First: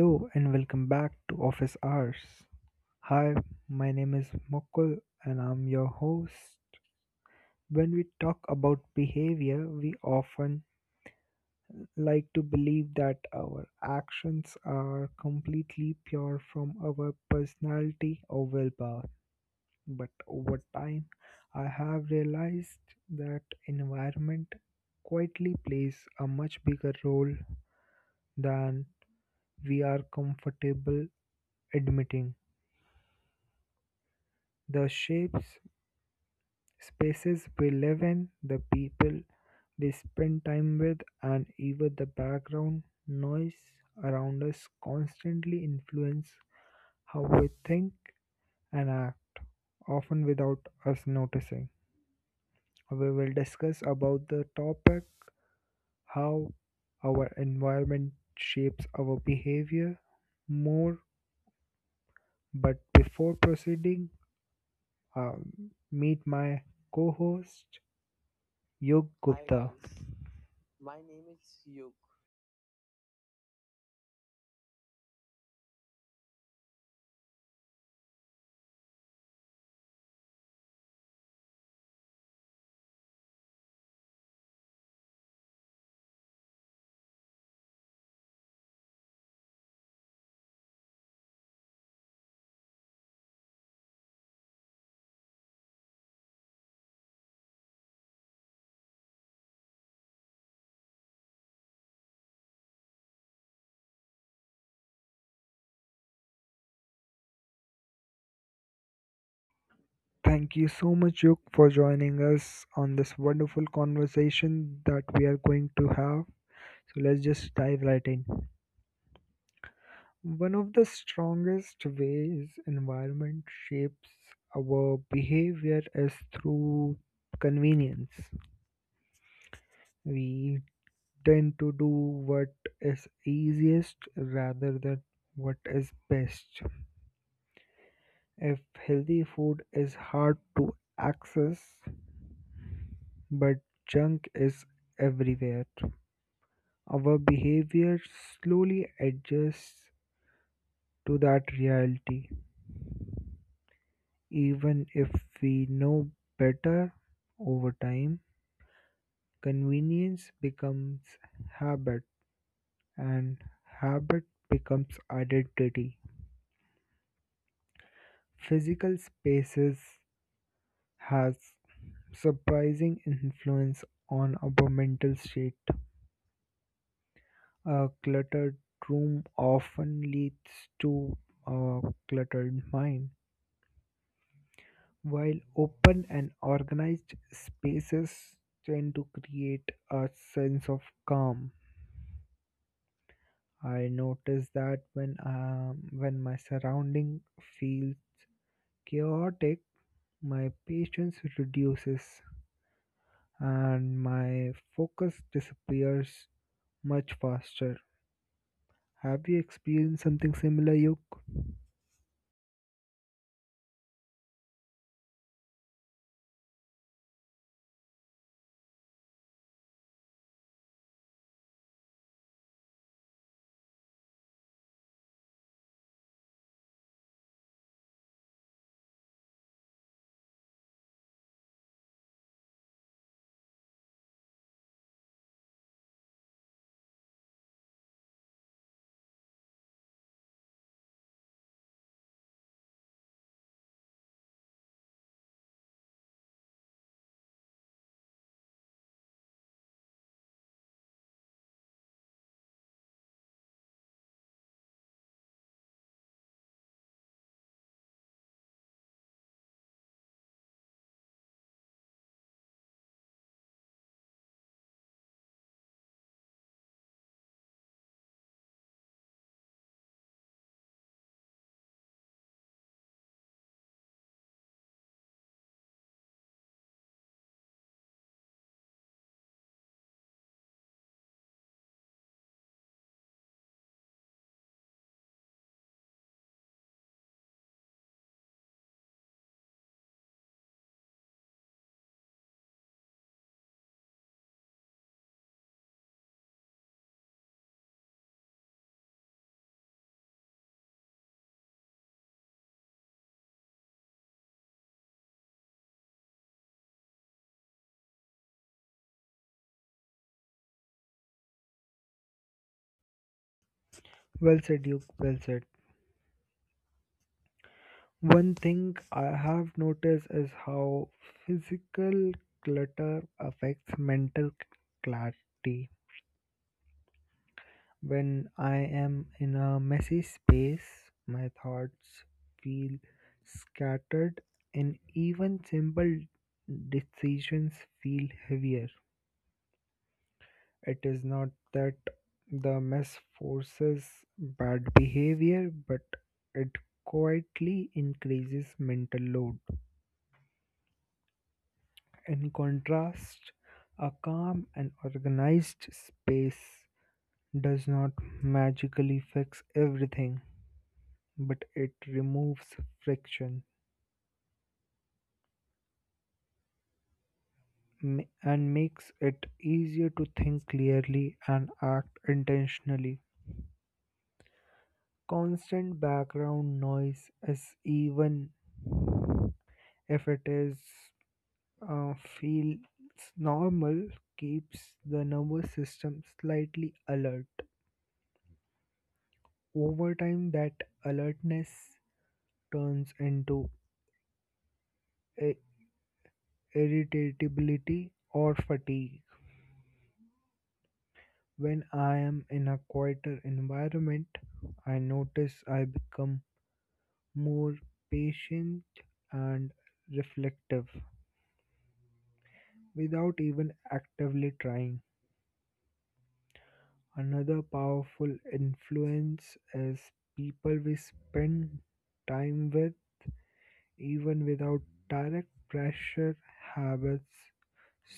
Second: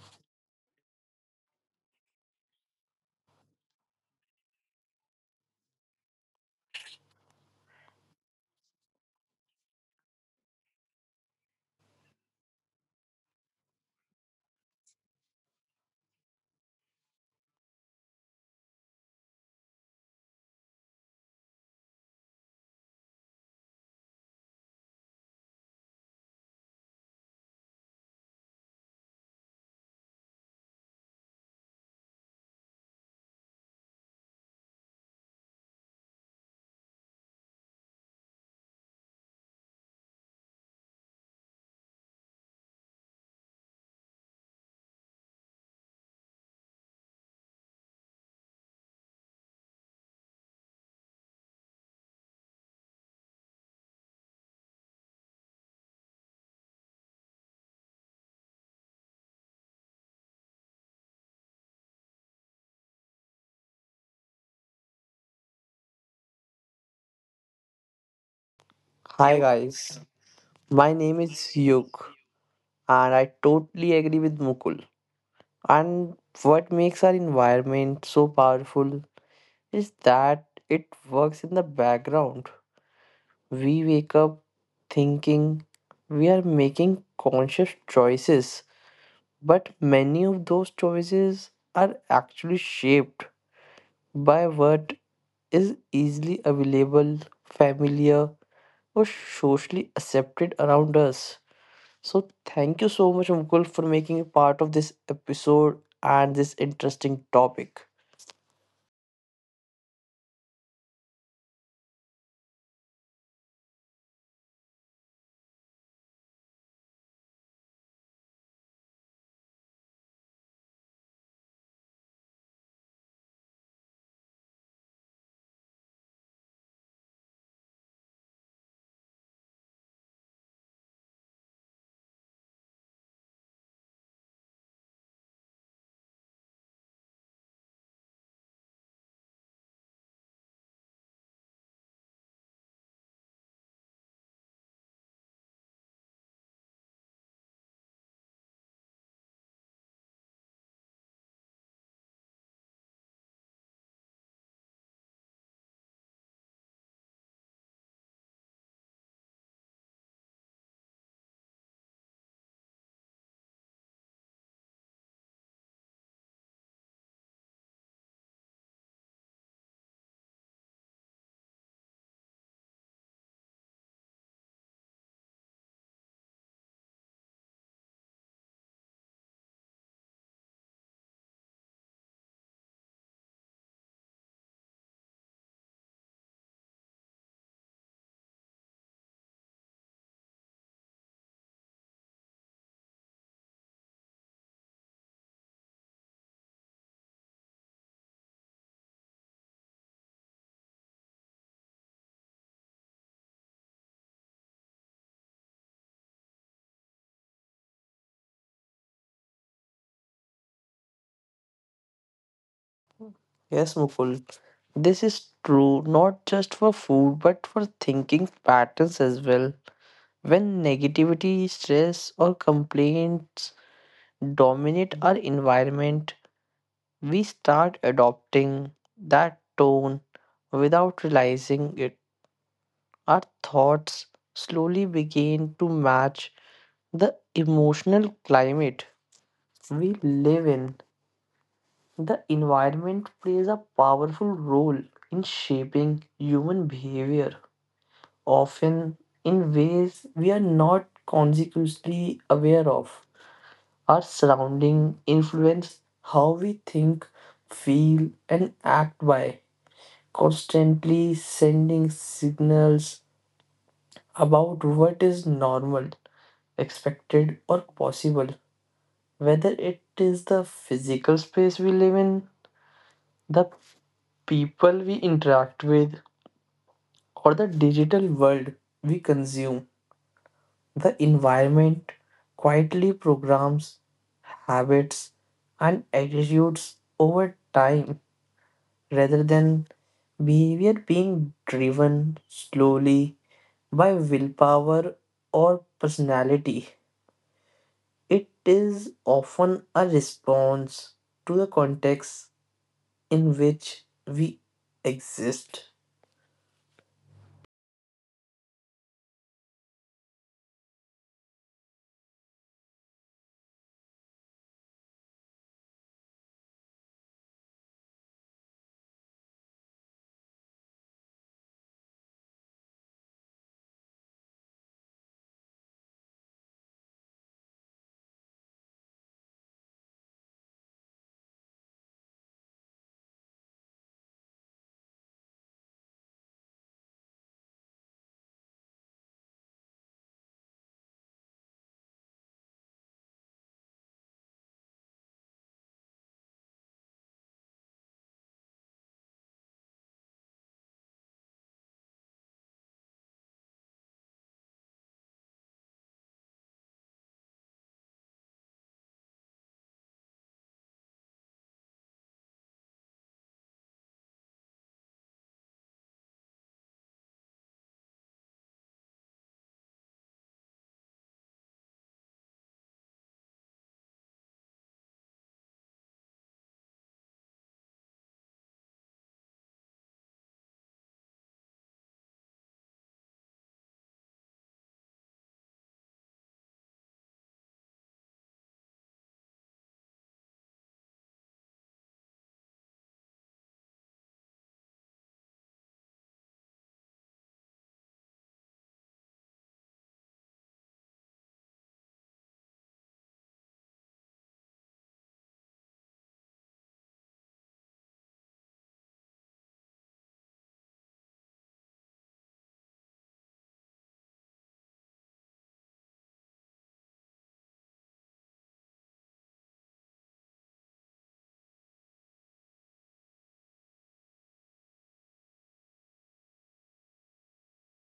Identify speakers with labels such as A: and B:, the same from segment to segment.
A: Hello and welcome back to Office Hours. Hi, my name is Mukul and I'm your host. When we talk about behavior, we often like to believe that our actions are completely pure from our personality or willpower. But over time, I have realized that environment quietly plays a much bigger role than we are comfortable admitting. The shapes, spaces we live in, the people we spend time with, and even the background noise around us constantly influence how we think and act, often without us noticing. We will discuss about the topic how our environment shapes our behavior more. But before proceeding, meet my co host Yog
B: Hi
A: Gupta,
B: guys,
A: guys.
B: my name is Yuk and I totally agree with Mukul. And what makes our environment so powerful is that it works in the background. We wake up thinking we are making conscious choices, but many of those choices are actually shaped by what is easily available, familiar, or socially accepted around us. So, thank you so much, Mukul, for making a part of this episode and this interesting topic.
A: Thank you so much, Yuk, for joining us on this wonderful conversation that we are going to have. So let's just dive right in. One of the strongest ways environment shapes our behavior is through convenience. We tend to do what is easiest rather than what is best. If healthy food is hard to access, but junk is everywhere. Our behavior slowly adjusts to that reality, even if we know better over time. Convenience becomes habit, and habit becomes identity. Physical spaces has surprising influence on our mental state. A cluttered room often leads to a cluttered mind. While open and organized spaces tend to create a sense of calm, I notice that when my surrounding feels chaotic, my patience reduces and my focus disappears much faster. Have you experienced something similar, Yuk?
B: Yes, Mukul, this is true not just for food but for thinking patterns as well. When negativity, stress, or complaints dominate our environment, we start adopting that tone without realizing it. Our thoughts slowly begin to match the emotional climate we live in, the environment plays a powerful role in shaping human behavior, often in ways we are not consciously aware of. Our surrounding influence how we think, feel, and act by constantly sending signals about what is normal, expected, or possible, whether it is the physical space we live in the people we interact with, or the digital world we consume. The environment quietly programs habits and attitudes over time rather than behavior being driven slowly by willpower or personality. It is often a response to the context in which we exist.
A: Well said, Yuk. Well said. One thing I have noticed is how physical clutter affects mental clarity. When I am in a messy space, my thoughts feel scattered and even simple decisions feel heavier. It is not that the mess forces bad behavior, but it quietly increases mental load. In contrast, a calm and organized space does not magically fix everything, but it removes friction and makes it easier to think clearly and act intentionally. Constant background noise is even if it is uh, feels normal keeps the nervous system slightly alert. Over time, that alertness turns into i- irritability or fatigue. When I am in a quieter environment, I notice I become more patient and reflective without even actively trying. Another powerful influence is people we spend time with. Even without direct pressure, habits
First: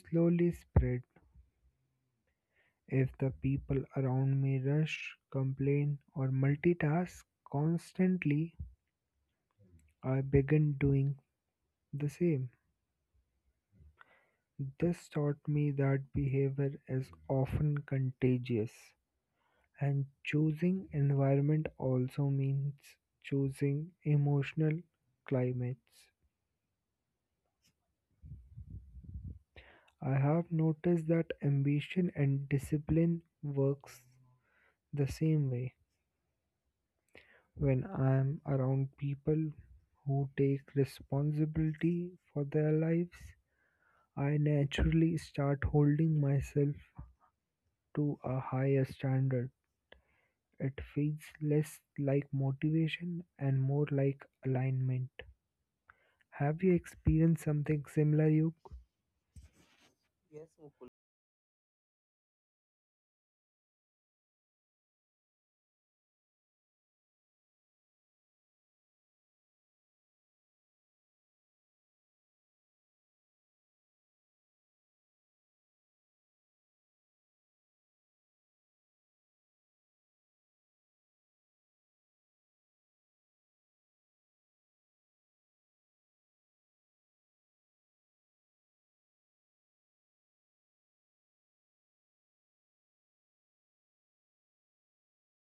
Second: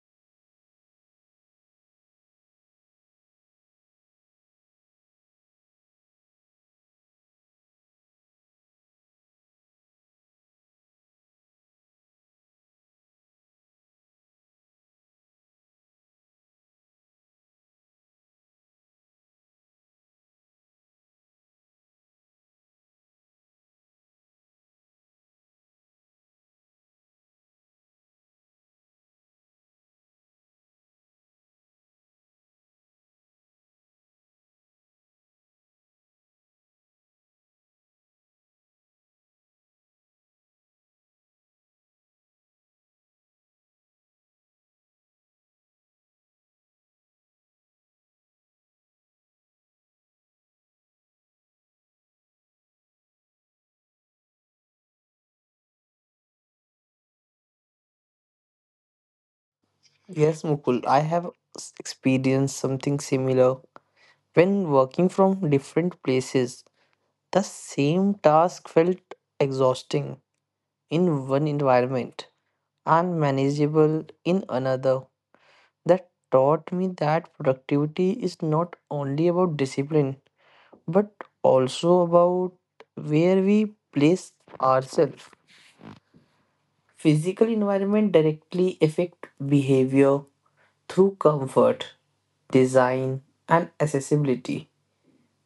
A: slowly spread. If the people around me rush, complain, or multitask constantly, I begin doing the same. This taught me that behavior is often contagious, and choosing environment also means choosing emotional climates. I have noticed that ambition and discipline works the same way. When I am around people who take responsibility for their lives, I naturally start holding myself to a higher standard. It feels less like motivation and more like alignment. Have you experienced something similar, Yuk?
B: Yes, Mukul, I have experienced something similar. When working from different places, the same task felt exhausting in one environment and manageable in another. That taught me that productivity is not only about discipline, but also about where we place ourselves. Physical environment directly affect behavior through comfort, design, and accessibility.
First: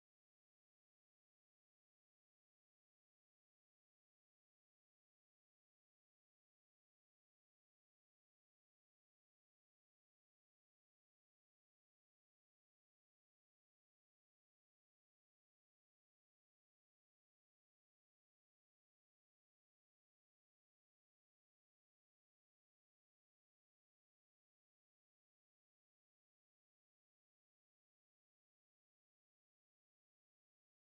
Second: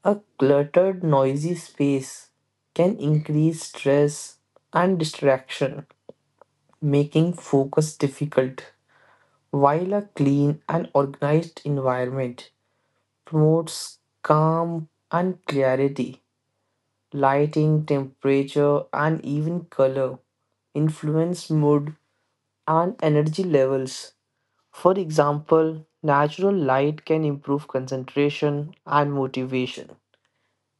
B: A cluttered, noisy space can increase stress and distraction, making focus difficult, while a clean and organized environment promotes calm and clarity. Lighting, temperature, and even color influence mood and energy levels. For example, natural light can improve concentration and motivation,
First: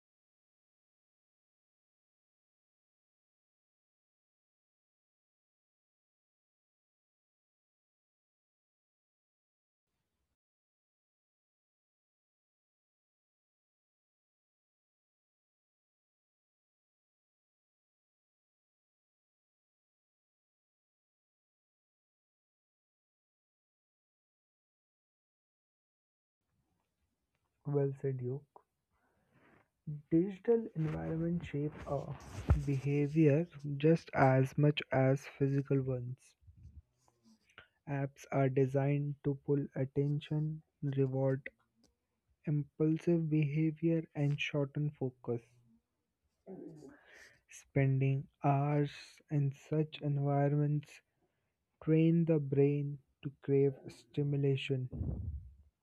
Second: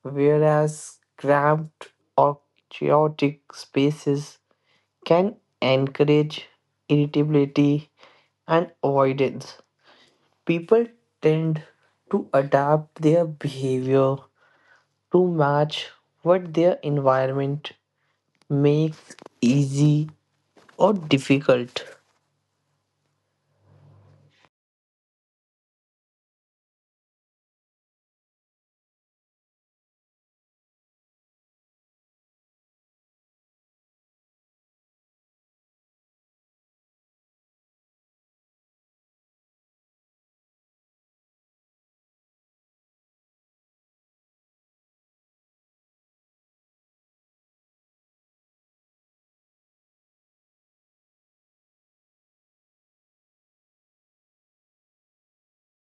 B: whereas cramped or chaotic spaces can encourage irritability and avoidance. People tend to adapt their behavior to match what their environment makes easy or difficult.
A: Well said, Yuk. Digital environment shape our behavior just as much as physical ones. Apps are designed to pull attention, reward impulsive behavior, and shorten focus. Spending hours in such environments train the brain to crave stimulation.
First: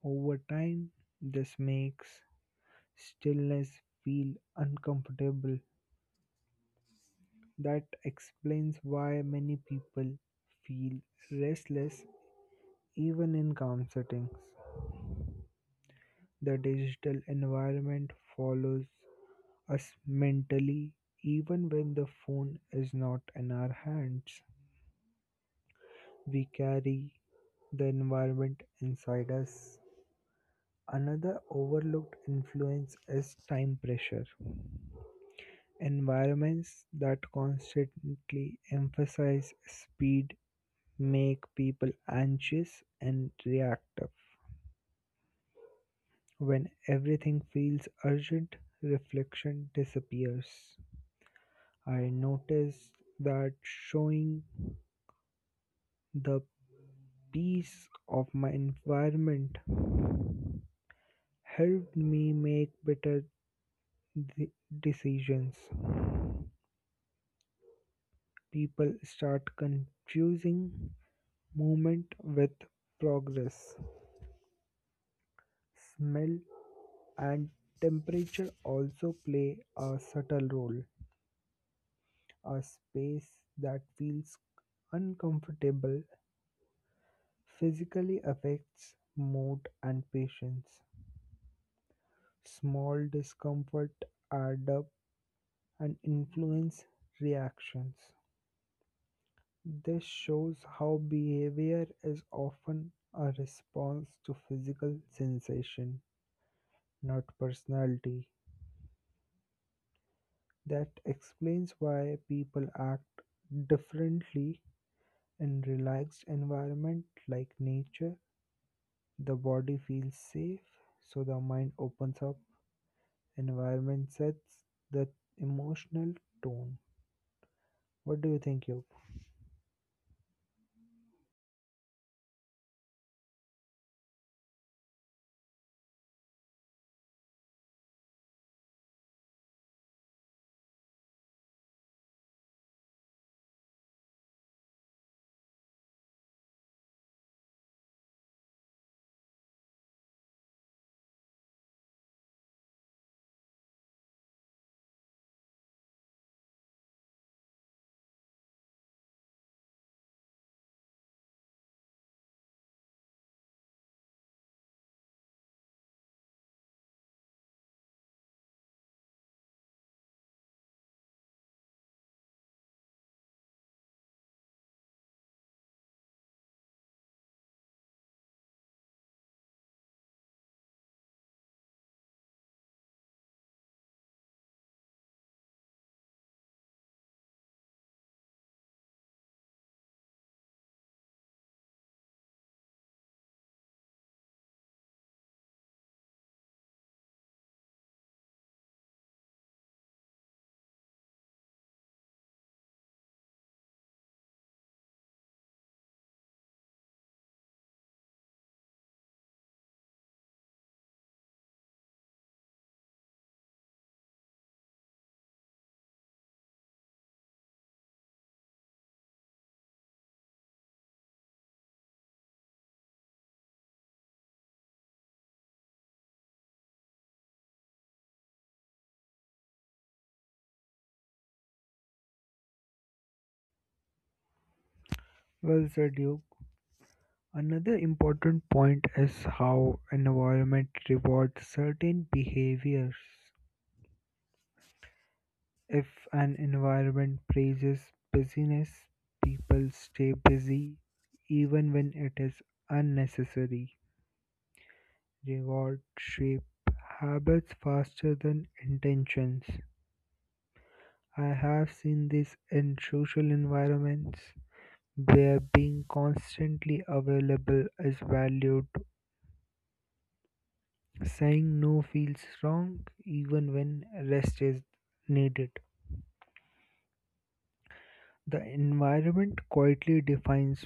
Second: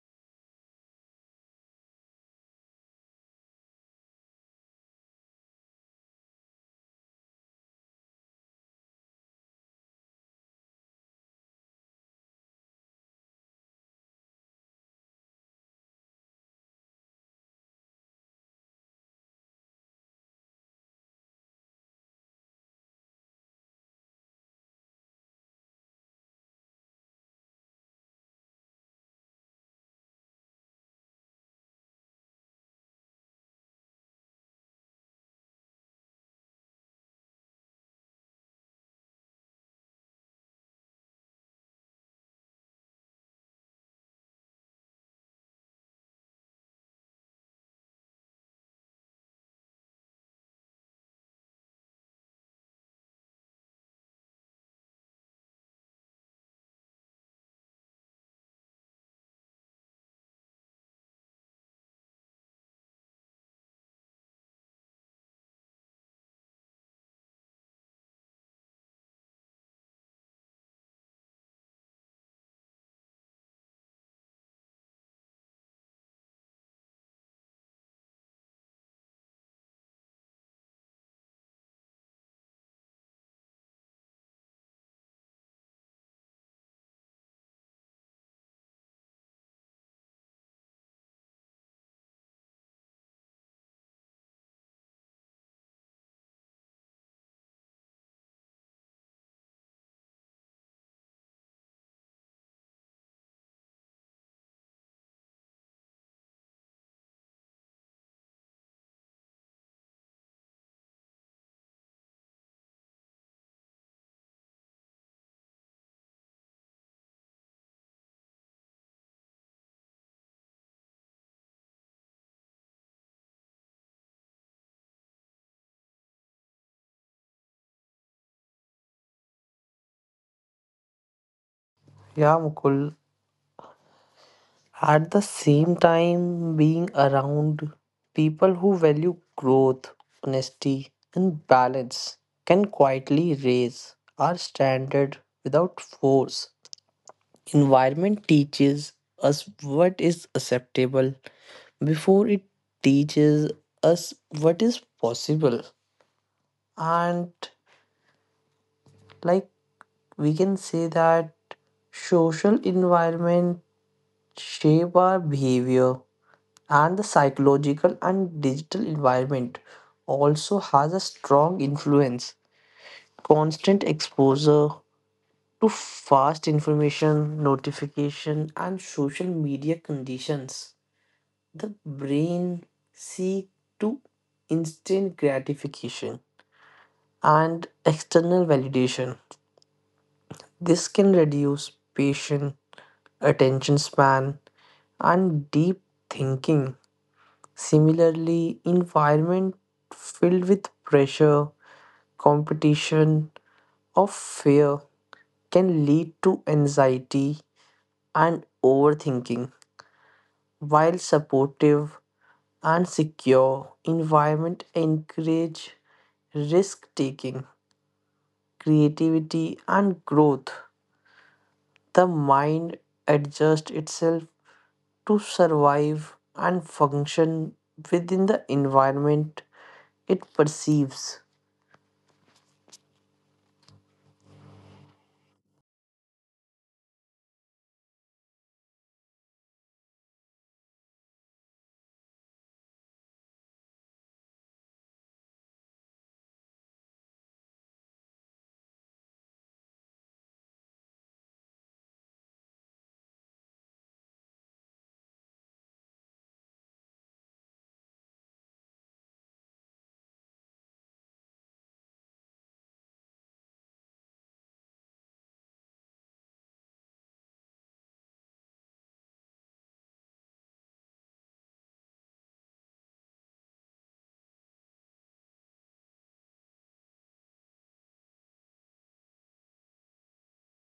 A: Over time, this makes stillness feel uncomfortable. That explains why many people feel restless even in calm settings. The digital environment follows us mentally even when the phone is not in our hands. We carry the environment inside us. Another overlooked influence is time pressure. Environments that constantly emphasize speed make people anxious and reactive. When everything feels urgent, reflection disappears. I noticed that showing the piece of my environment helped me make better de- decisions. People start confusing movement with progress. Smell and temperature also play a subtle role. A space that feels uncomfortable physically affects mood and patience. Small discomfort add up and influence reactions. This shows how behavior is often a response to physical sensation, not personality. That explains why people act differently in relaxed environment like nature. The body feels safe, so the mind opens up. Environment sets the emotional tone. What do you think, you?
B: Yeah, Mukul, at the same time, being around people who value growth, honesty, and balance can quietly raise our standard without force. Environment teaches us what is acceptable before it teaches us what is possible. And like we can say that social environment shape our behavior and the psychological and digital environment also has a strong influence. Constant exposure to fast information, notification, and social media conditions. The brain seek to instant gratification and external validation. This can reduce patience, attention span, and deep thinking. Similarly, environment filled with pressure, competition, or fear can lead to anxiety and overthinking. While supportive and secure environment encourage risk taking, creativity and growth, the mind adjusts itself to survive and function within the environment it perceives.
A: Well said, Duke. Another important point is how environment rewards certain behaviors. If an environment praises busyness, people stay busy even when it is unnecessary. Reward shape habits faster than intentions. I have seen this in social environments where being constantly available is valued. Saying no feels wrong even when rest is needed. The environment quietly defines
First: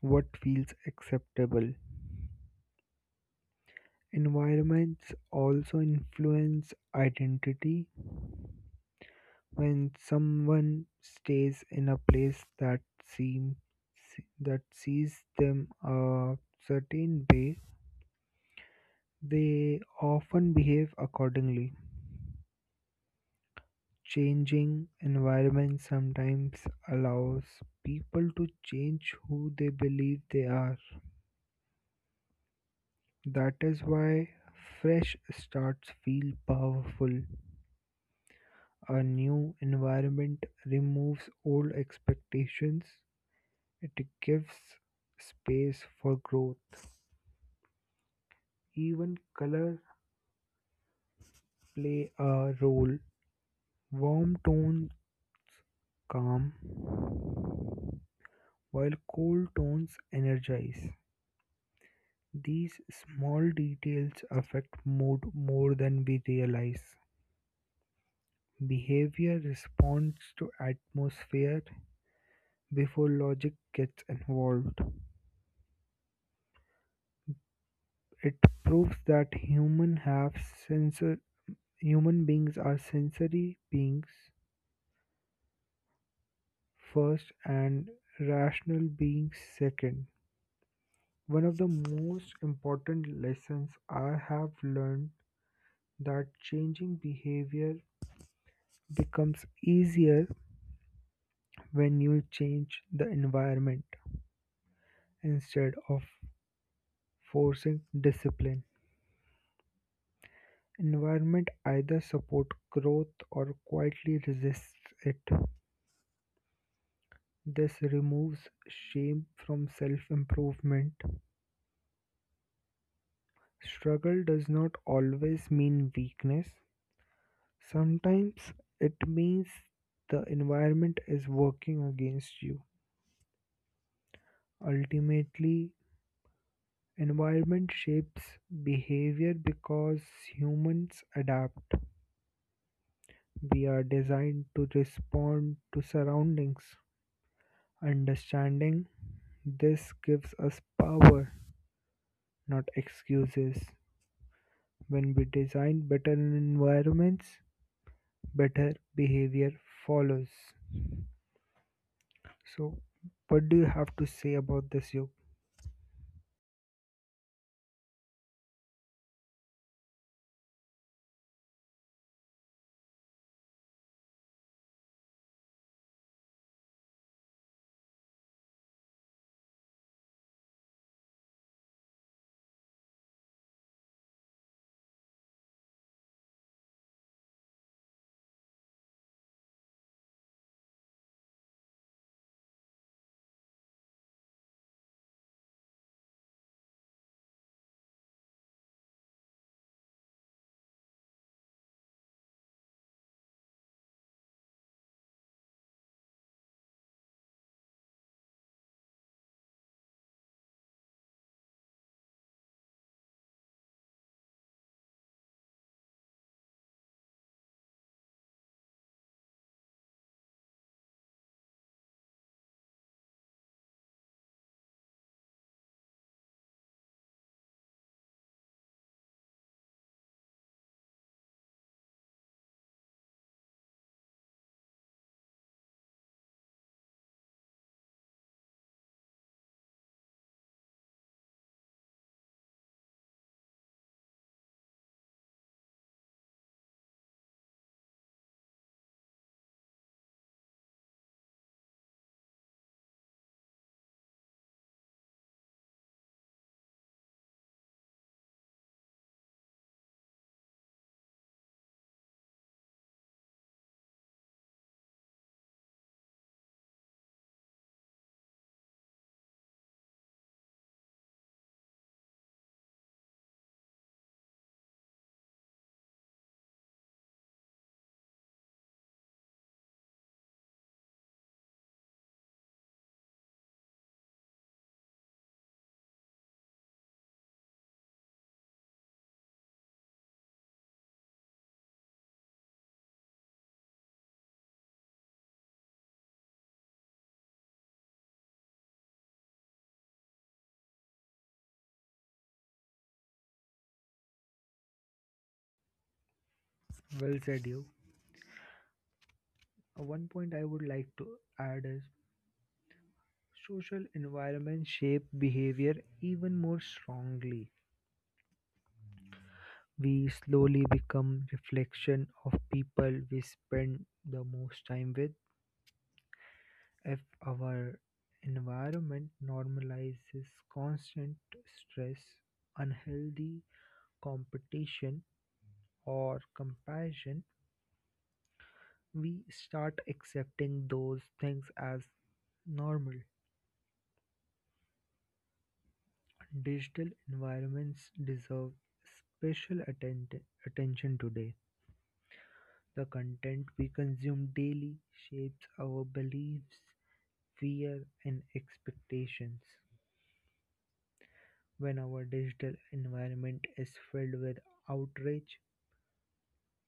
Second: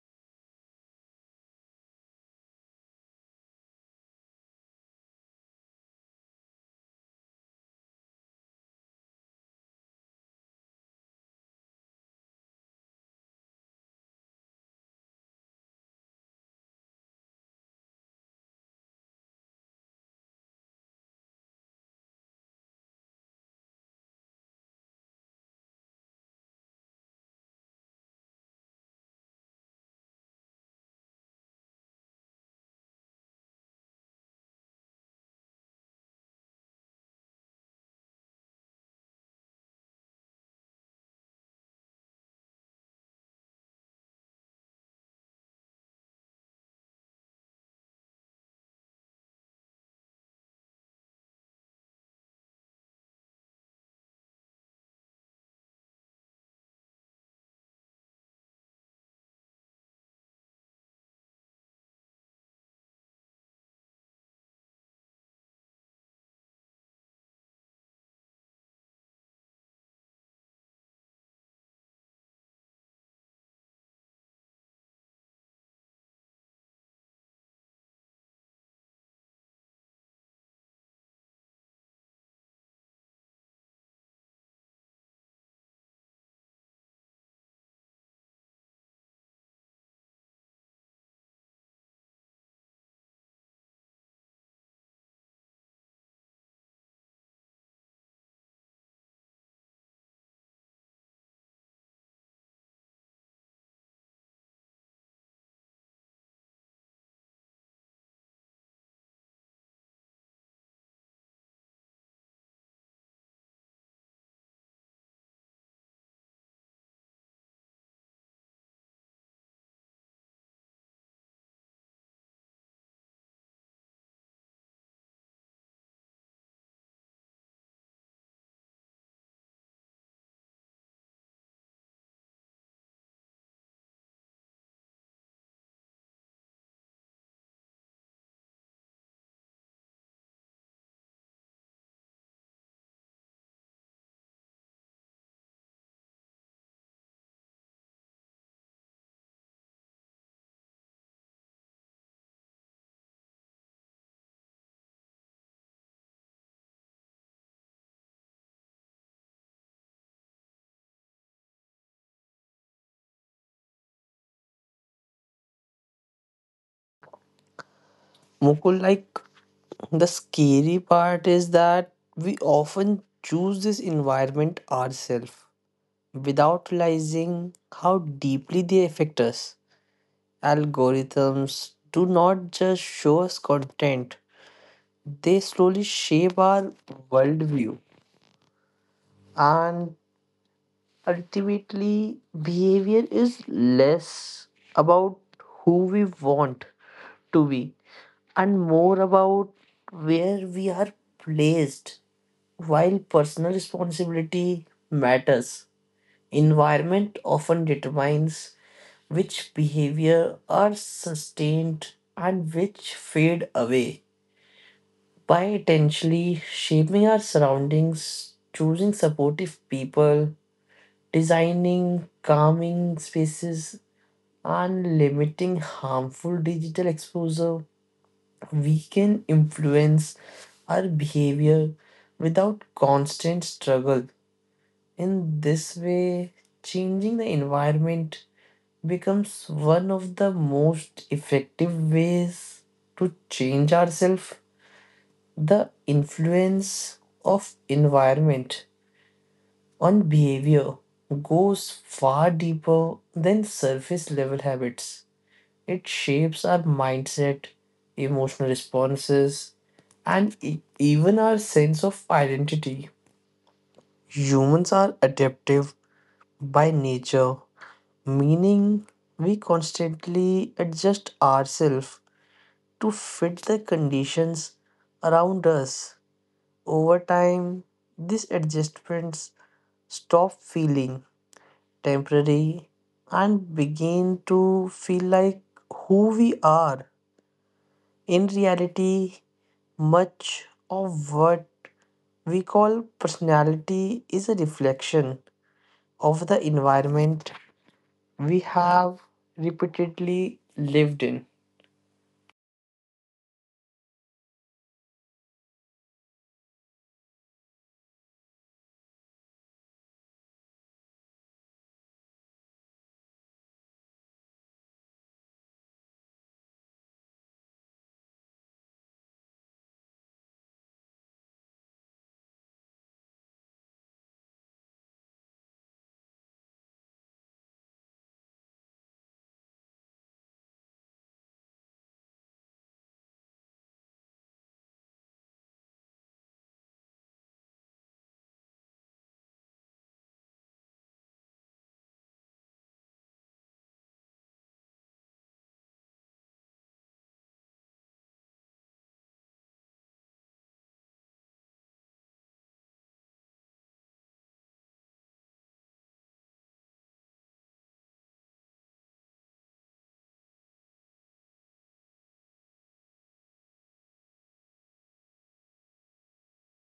A: what feels acceptable. Environments also influence identity. When someone stays in a place that seems that sees them a certain way, they often behave accordingly. Changing environment sometimes allows people to change who they believe they are. That is why fresh starts feel powerful. A new environment removes old expectations, it gives space for growth. Even colors play a role. Warm tones calm, while cold tones energize. These small details affect mood more than we realize. Behavior responds to atmosphere before logic gets involved. It proves that sensor human beings are sensory beings first and rational beings second. One of the most important lessons I have learned that changing behavior becomes easier when you change the environment instead of forcing discipline. Environment either support growth or quietly resists it. This removes shame from self-improvement. Struggle does not always mean weakness. Sometimes it means the environment is working against you. Ultimately, environment shapes behavior because humans adapt. We are designed to respond to surroundings. Understanding this gives us power, not excuses. When we design better environments, better behavior follows. So, what do you have to say about this, Yog?
B: Mukul, like the scary part is that we often choose this environment ourselves without realizing how deeply they affect us. Algorithms do not just show us content, they slowly shape our worldview. And ultimately, behavior is less about who we want to be and more about where we are placed. While personal responsibility matters, environment often determines which behavior are sustained and which fade away. By intentionally shaping our surroundings, choosing supportive people, designing calming spaces, and limiting harmful digital exposure, we can influence our behavior without constant struggle. In this way, changing the environment becomes one of the most effective ways to change ourselves. The influence of environment on behavior goes far deeper than surface level habits. It shapes our mindset, emotional responses, and even our sense of identity. Humans are adaptive by nature meaning we constantly adjust ourselves to fit the conditions around us. Over time, these adjustments stop feeling temporary and begin to feel like who we are. In reality, much of what we call personality is a reflection of the environment we have repeatedly lived in.
A: Well said, you. One point I would like to add is social environment shape behavior even more strongly. We slowly become reflection of people we spend the most time with. If our environment normalizes constant stress, unhealthy competition or comparison, we start accepting those things as normal. Digital environments deserve special attention today. The content we consume daily shapes our beliefs, fear and expectations. When our digital environment is filled with outrage,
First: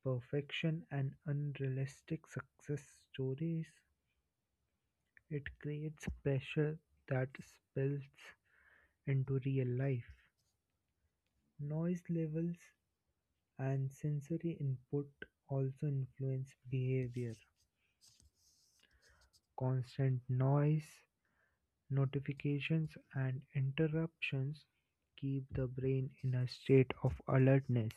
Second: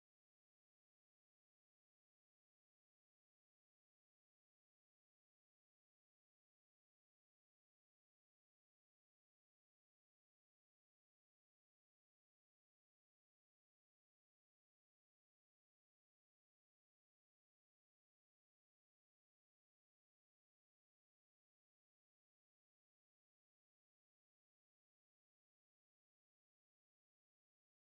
A: perfection, and unrealistic success stories, it creates pressure that spills into real life. Noise levels and sensory input also influence behavior. Constant noise, notifications, and interruptions keep the brain in a state of alertness.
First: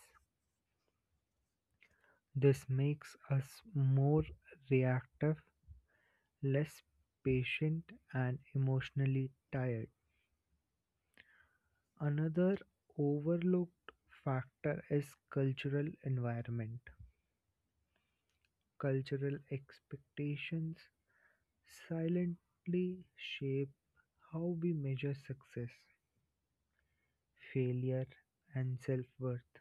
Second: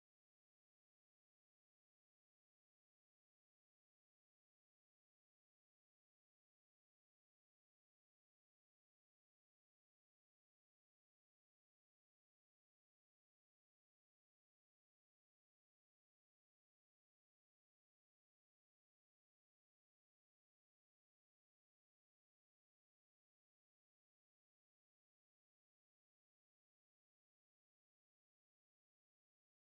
A: This makes us more reactive, less patient, and emotionally tired. Another overlooked factor is cultural environment. Cultural expectations silently shape how we measure success, failure, and self worth.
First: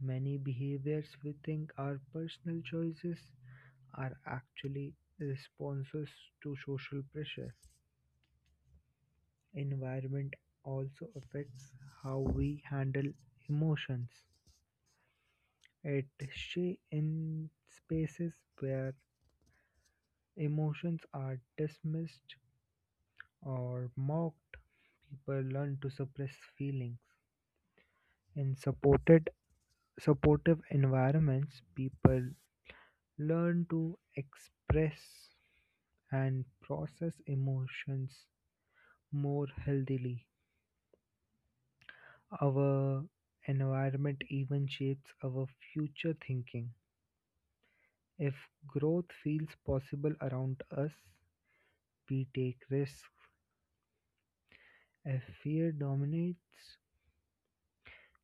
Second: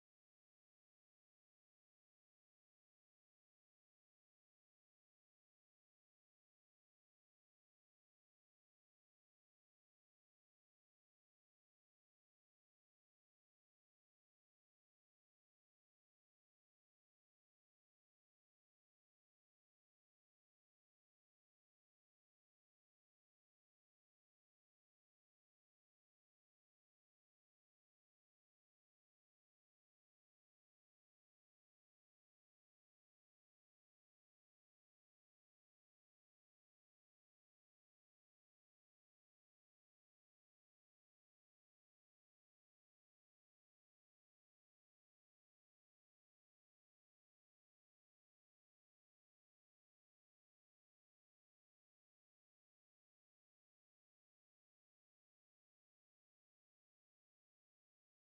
A: Many behaviors we think are personal choices are actually responses to social pressure. Environment also affects how we handle emotions. It in spaces where emotions are dismissed or mocked, people learn to suppress feelings. In supported supportive environments, people learn to express and process emotions more healthily. Our environment even shapes our future thinking. If growth feels possible around us, we take risks. If fear dominates,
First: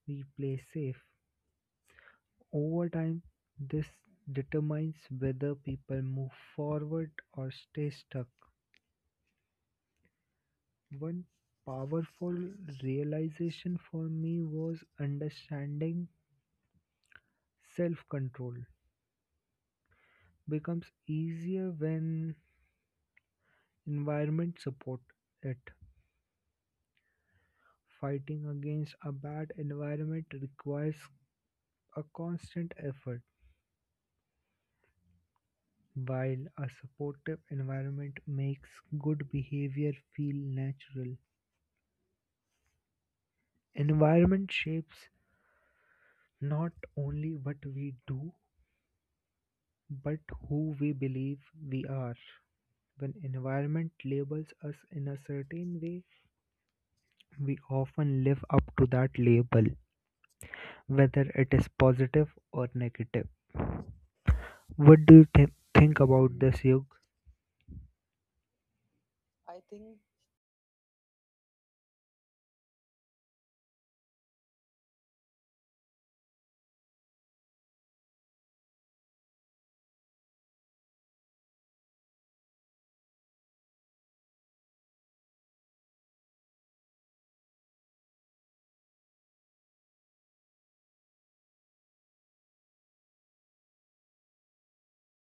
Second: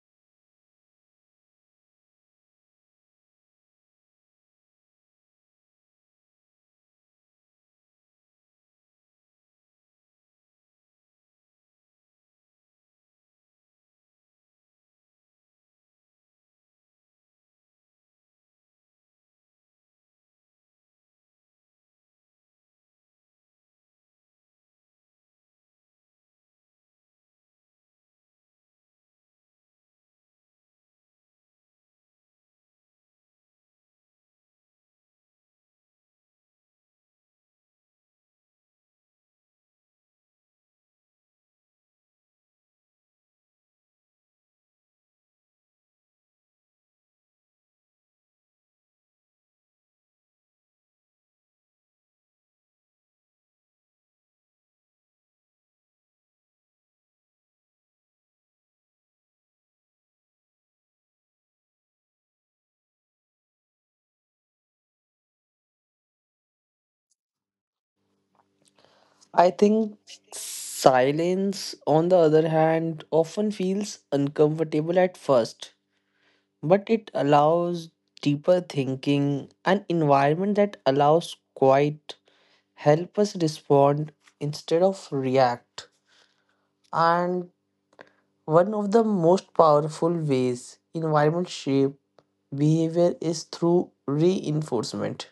A: we play safe. Over time, this determines whether people move forward or stay stuck. One powerful realization for me was understanding self control becomes easier when environment support it. Fighting against a bad environment requires a constant effort, while a supportive environment makes good behavior feel natural. Environment shapes not only what we do, but who we believe we are. When environment labels us in a certain way, we often live up to that label, whether it is positive or negative. What do you think about this, Yug?
B: I think silence, on the other hand, often feels uncomfortable at first, but it allows deeper thinking. An environment that allows quiet help us respond instead of react. And one of the most powerful ways environment shape behavior is through reinforcement.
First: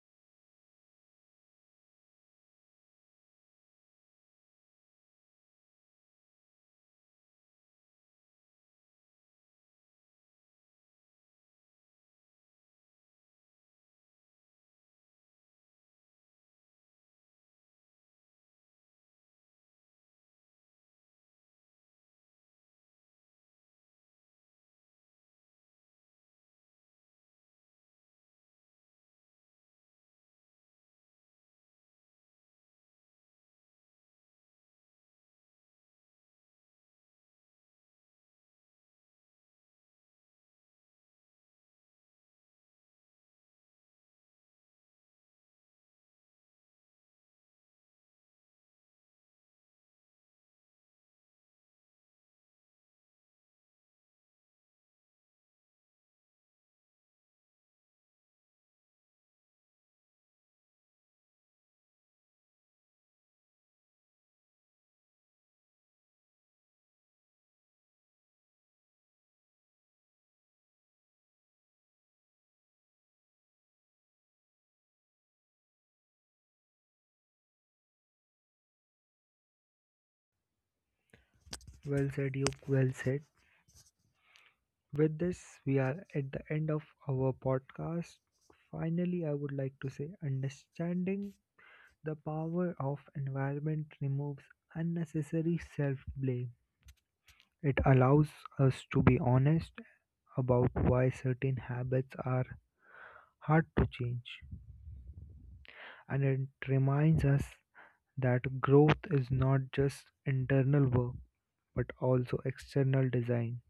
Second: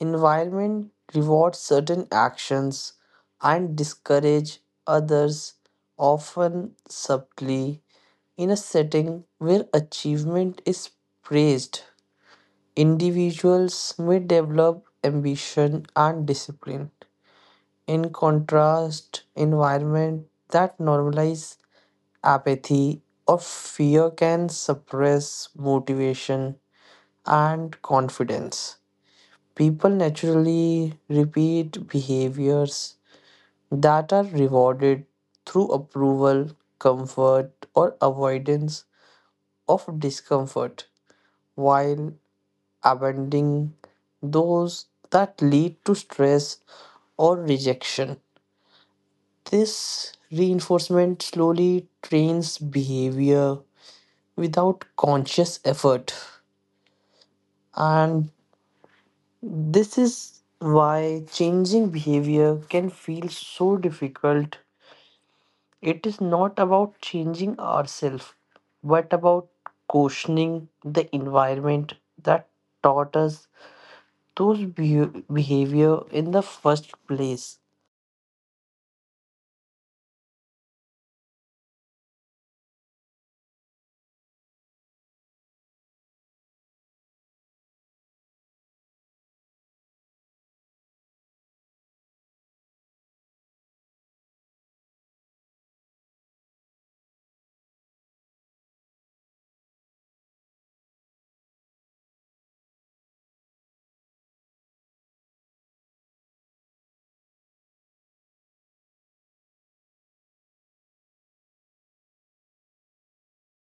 B: Environment rewards certain actions and discourage others, often subtly. In a setting where achievement is praised, individuals may develop ambition and discipline. In contrast, environment that normalize apathy or fear can suppress motivation and confidence. People naturally repeat behaviors that are rewarded through approval, comfort, or avoidance of discomfort, while abandoning those that lead to stress or rejection. This reinforcement slowly trains behavior without conscious effort, and this is why changing behavior can feel so difficult. It is not about changing ourselves, but about cautioning the environment that taught us those behavior in the first place.
A: Well said, Yug. Well said. With this, we are at the end of our podcast. Finally, I would like to say understanding the power of environment removes unnecessary self blame. It allows us to be honest about why certain habits are hard to change, and it reminds us that growth is not just internal work but also external design.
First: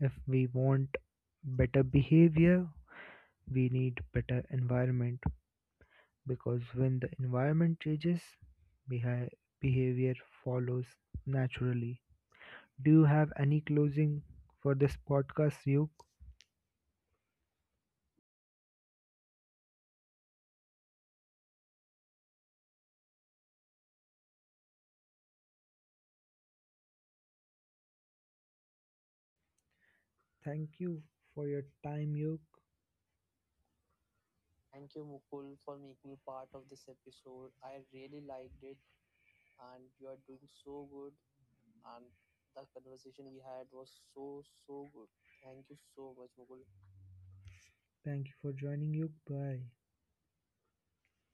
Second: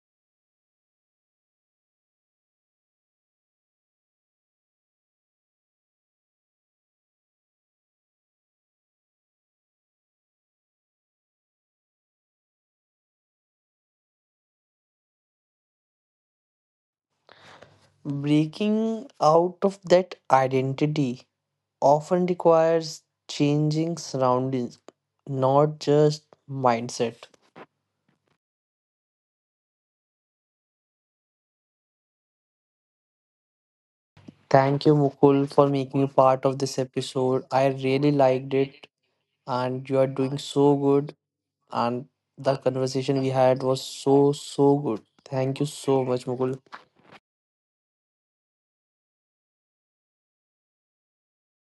A: If we want better behavior, we need better environment because when the environment changes, behi- behavior follows naturally. Do you have any closing for this podcast, Yuk?
B: Breaking out of that identity often requires changing surroundings, not just mindset.
A: Thank you for your time, Yuk.
B: Thank you, Mukul, for making me part of this episode. I really liked it, and you are doing so good. And the conversation we had was so, so good. Thank you so much, Mukul.
A: Thank you for joining, Yuk. Bye.